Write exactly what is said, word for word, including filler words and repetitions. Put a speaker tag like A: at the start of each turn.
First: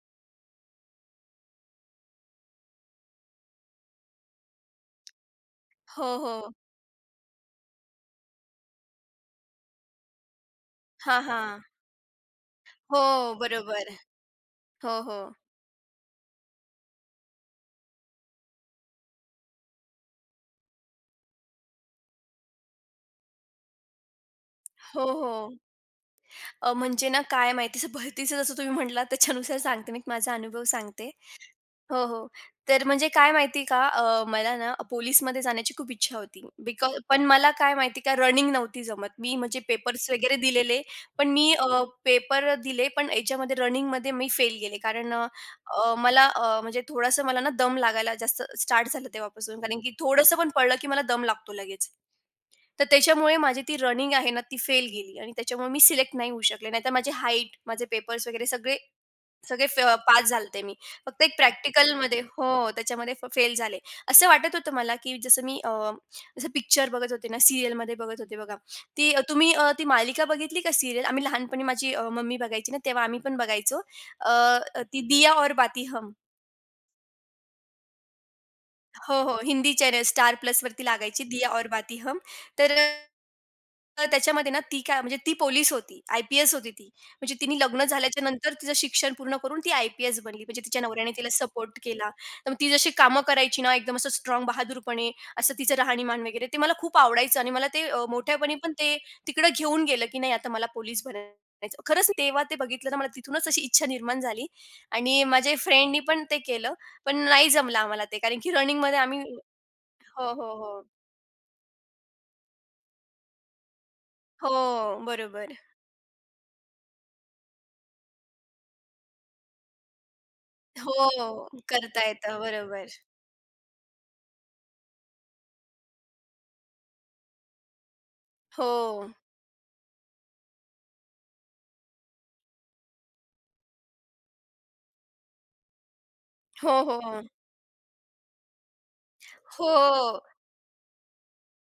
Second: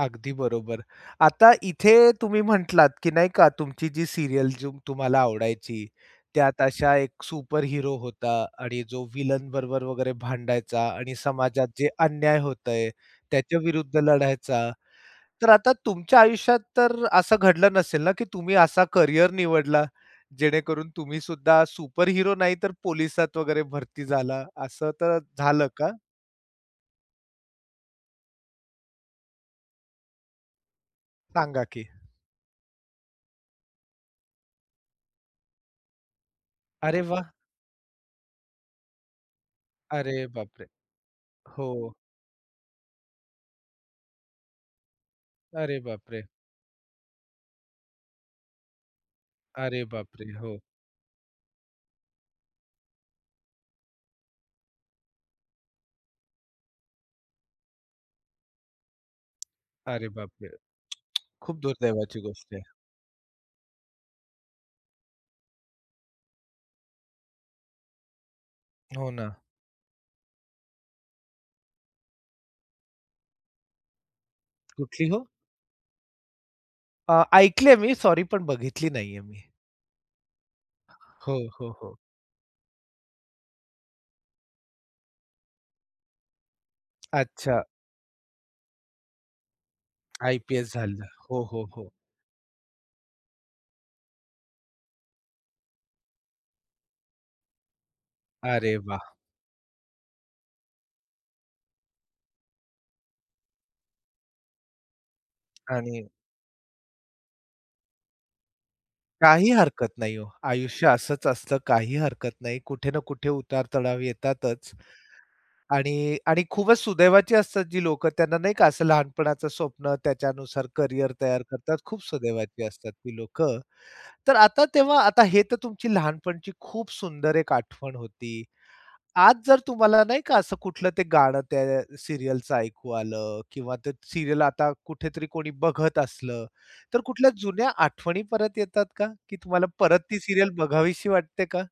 A: अगदी बरोबर. आता इथे तुम्ही म्हंटलात, की नाही का तुमची जी सीरियल जुम तुम्हाला आवडायची.
B: हो, हो.
A: त्यात अशा एक सुपर हीरो होता आणि जो विलनबरोबर वगैरे भांडायचा आणि
B: हां, हां,
A: समाजात जे अन्याय होतंय
B: हो.
A: त्याच्या
B: बरोबर.
A: विरुद्ध लढायचा.
B: हो, हो.
A: तर आता तुमच्या आयुष्यात तर असं घडलं नसेल ना, की तुम्ही असा करियर निवडला जेणेकरून तुम्हीसुद्धा सुपर हीरो नाही, तर पोलिसात वगैरे भरती झाला असं
B: हो,
A: तर
B: हो.
A: झालं का?
B: अ, म्हणजे ना काय माहिती भरतीचं जसं तुम्ही म्हटलात त्याच्यानुसार सांगते मी माझा अनुभव सांगते
A: सांगा की.
B: हो, हो, तर म्हणजे काय माहिती आहे का अ, मला ना पोलिसमध्ये जाण्याची खूप इच्छा होती. बिकॉज
A: अरे
B: पण
A: वाह!
B: मला काय माहिती आहे का रनिंग नव्हती जमत. मी म्हणजे पेपर्स
A: अरे
B: वगैरे
A: बापरे!
B: दिलेले. पण मी अ,
A: हो.
B: पेपर दिले पण ह्याच्यामध्ये रनिंगमध्ये मी फेल गेले कारण अ,
A: अरे
B: अ,
A: बापरे!
B: मला अ, म्हणजे थोडसं मला ना दम लागायला जास्त स्टार्ट झालं तेव्हापासून कारण
A: अरे
B: की
A: बापरे!
B: थोडसं पण
A: हो.
B: पळालं की मला दम लागतो लगेच, तर त्याच्यामुळे माझी ती रनिंग आहे ना ती फेल गेली आणि त्याच्यामुळे मी सिलेक्ट नाही होऊ शकले, नाहीतर माझी हाईट, माझे पेपर्स वगैरे सगळे सगळे फ
A: अरे
B: पास झाले
A: बापरे!
B: होते मी, फक्त एक
A: खूप
B: प्रॅक्टिकलमध्ये
A: दुर्दैवाची गोष्ट आहे.
B: हो, त्याच्यामध्ये फ फेल झाले. असं वाटत होतं मला, की जसं मी अ, जसं पिक्चर बघत होते ना, सीरियलमध्ये बघत होते बघा,
A: हो
B: ती अ,
A: ना.
B: तुम्ही अ, ती मालिका बघितली का सीरियल? आम्ही लहानपणी माझी अ, मम्मी बघायची ना तेव्हा आम्ही पण बघायचो, अ, अ, ती
A: कुठली हो?
B: "दिया और बाती हम."
A: अ, ऐकले आहे मी. सॉरी पण बघितली
B: हो,
A: नाहीये
B: हो,
A: मी.
B: हिंदी चॅनेल "स्टार प्लसवरती" लागायची
A: हो,
B: "दिया और
A: हो,
B: बाती
A: हो.
B: हम" तर अ तर त्याच्यामध्ये ना ती काय म्हणजे ती पोलीस होती, आयपीएस होती ती. म्हणजे तिने
A: अच्छा.
B: लग्न झाल्याच्या नंतर तिचं शिक्षण पूर्ण करून ती आयपीएस बनली, म्हणजे
A: आयपीएस
B: तिच्या
A: झालं.
B: नवऱ्याने तिला
A: हो, हो,
B: सपोर्ट
A: हो.
B: केला. तर मग ती जशी कामं करायची ना एकदम असं स्ट्राँग बहादुरपणे असं तिचं राहणीमान वगैरे, ते मला खूप आवडायचं आणि मला ते अ, मोठ्यापणी पण
A: अरे
B: ते
A: वाह!
B: तिकडं घेऊन गेलं, की नाही आता मला पोलीस बनयाचं. खरंच, तेव्हा ते बघितलं तर मला तिथूनच अशी इच्छा निर्माण झाली आणि माझ्या फ्रेंडनी
A: आणि
B: पण ते केलं, पण नाही जमलं आम्हाला ते कारण की रनिंगमध्ये आम्ही
A: काही
B: हो,
A: हरकत नाही हो.
B: हो, हो.
A: आयुष्य असंच असतं, काही हरकत नाही. कुठे ना कुठे उतार चढाव येतातच.
B: हो, बरोबर.
A: आणि आणि खूपच सुदैवाची असतात जी लोकं त्यांना नाही का असं लहानपणाचं स्वप्न त्याच्यानुसार करियर तयार
B: हो,
A: करतात, खूप
B: करता येतं.
A: सुदैवाची
B: बरोबर.
A: असतात ती लोकं. तर आता तेव्हा आता हे तर तुमची लहानपणची खूप सुंदर एक आठवण होती.
B: हो.
A: आज जर तुम्हाला नाही का असं कुठलं ते गाणं त्या सीरियलच ऐकू आलं किंवा ते सीरियल आता कुठेतरी कोणी बघत असलं,
B: हो, हो,
A: तर
B: हो.
A: कुठल्या जुन्या आठवणी परत येतात का, की तुम्हाला
B: हो.
A: परत ती सीरियल बघावीशी वाटते का?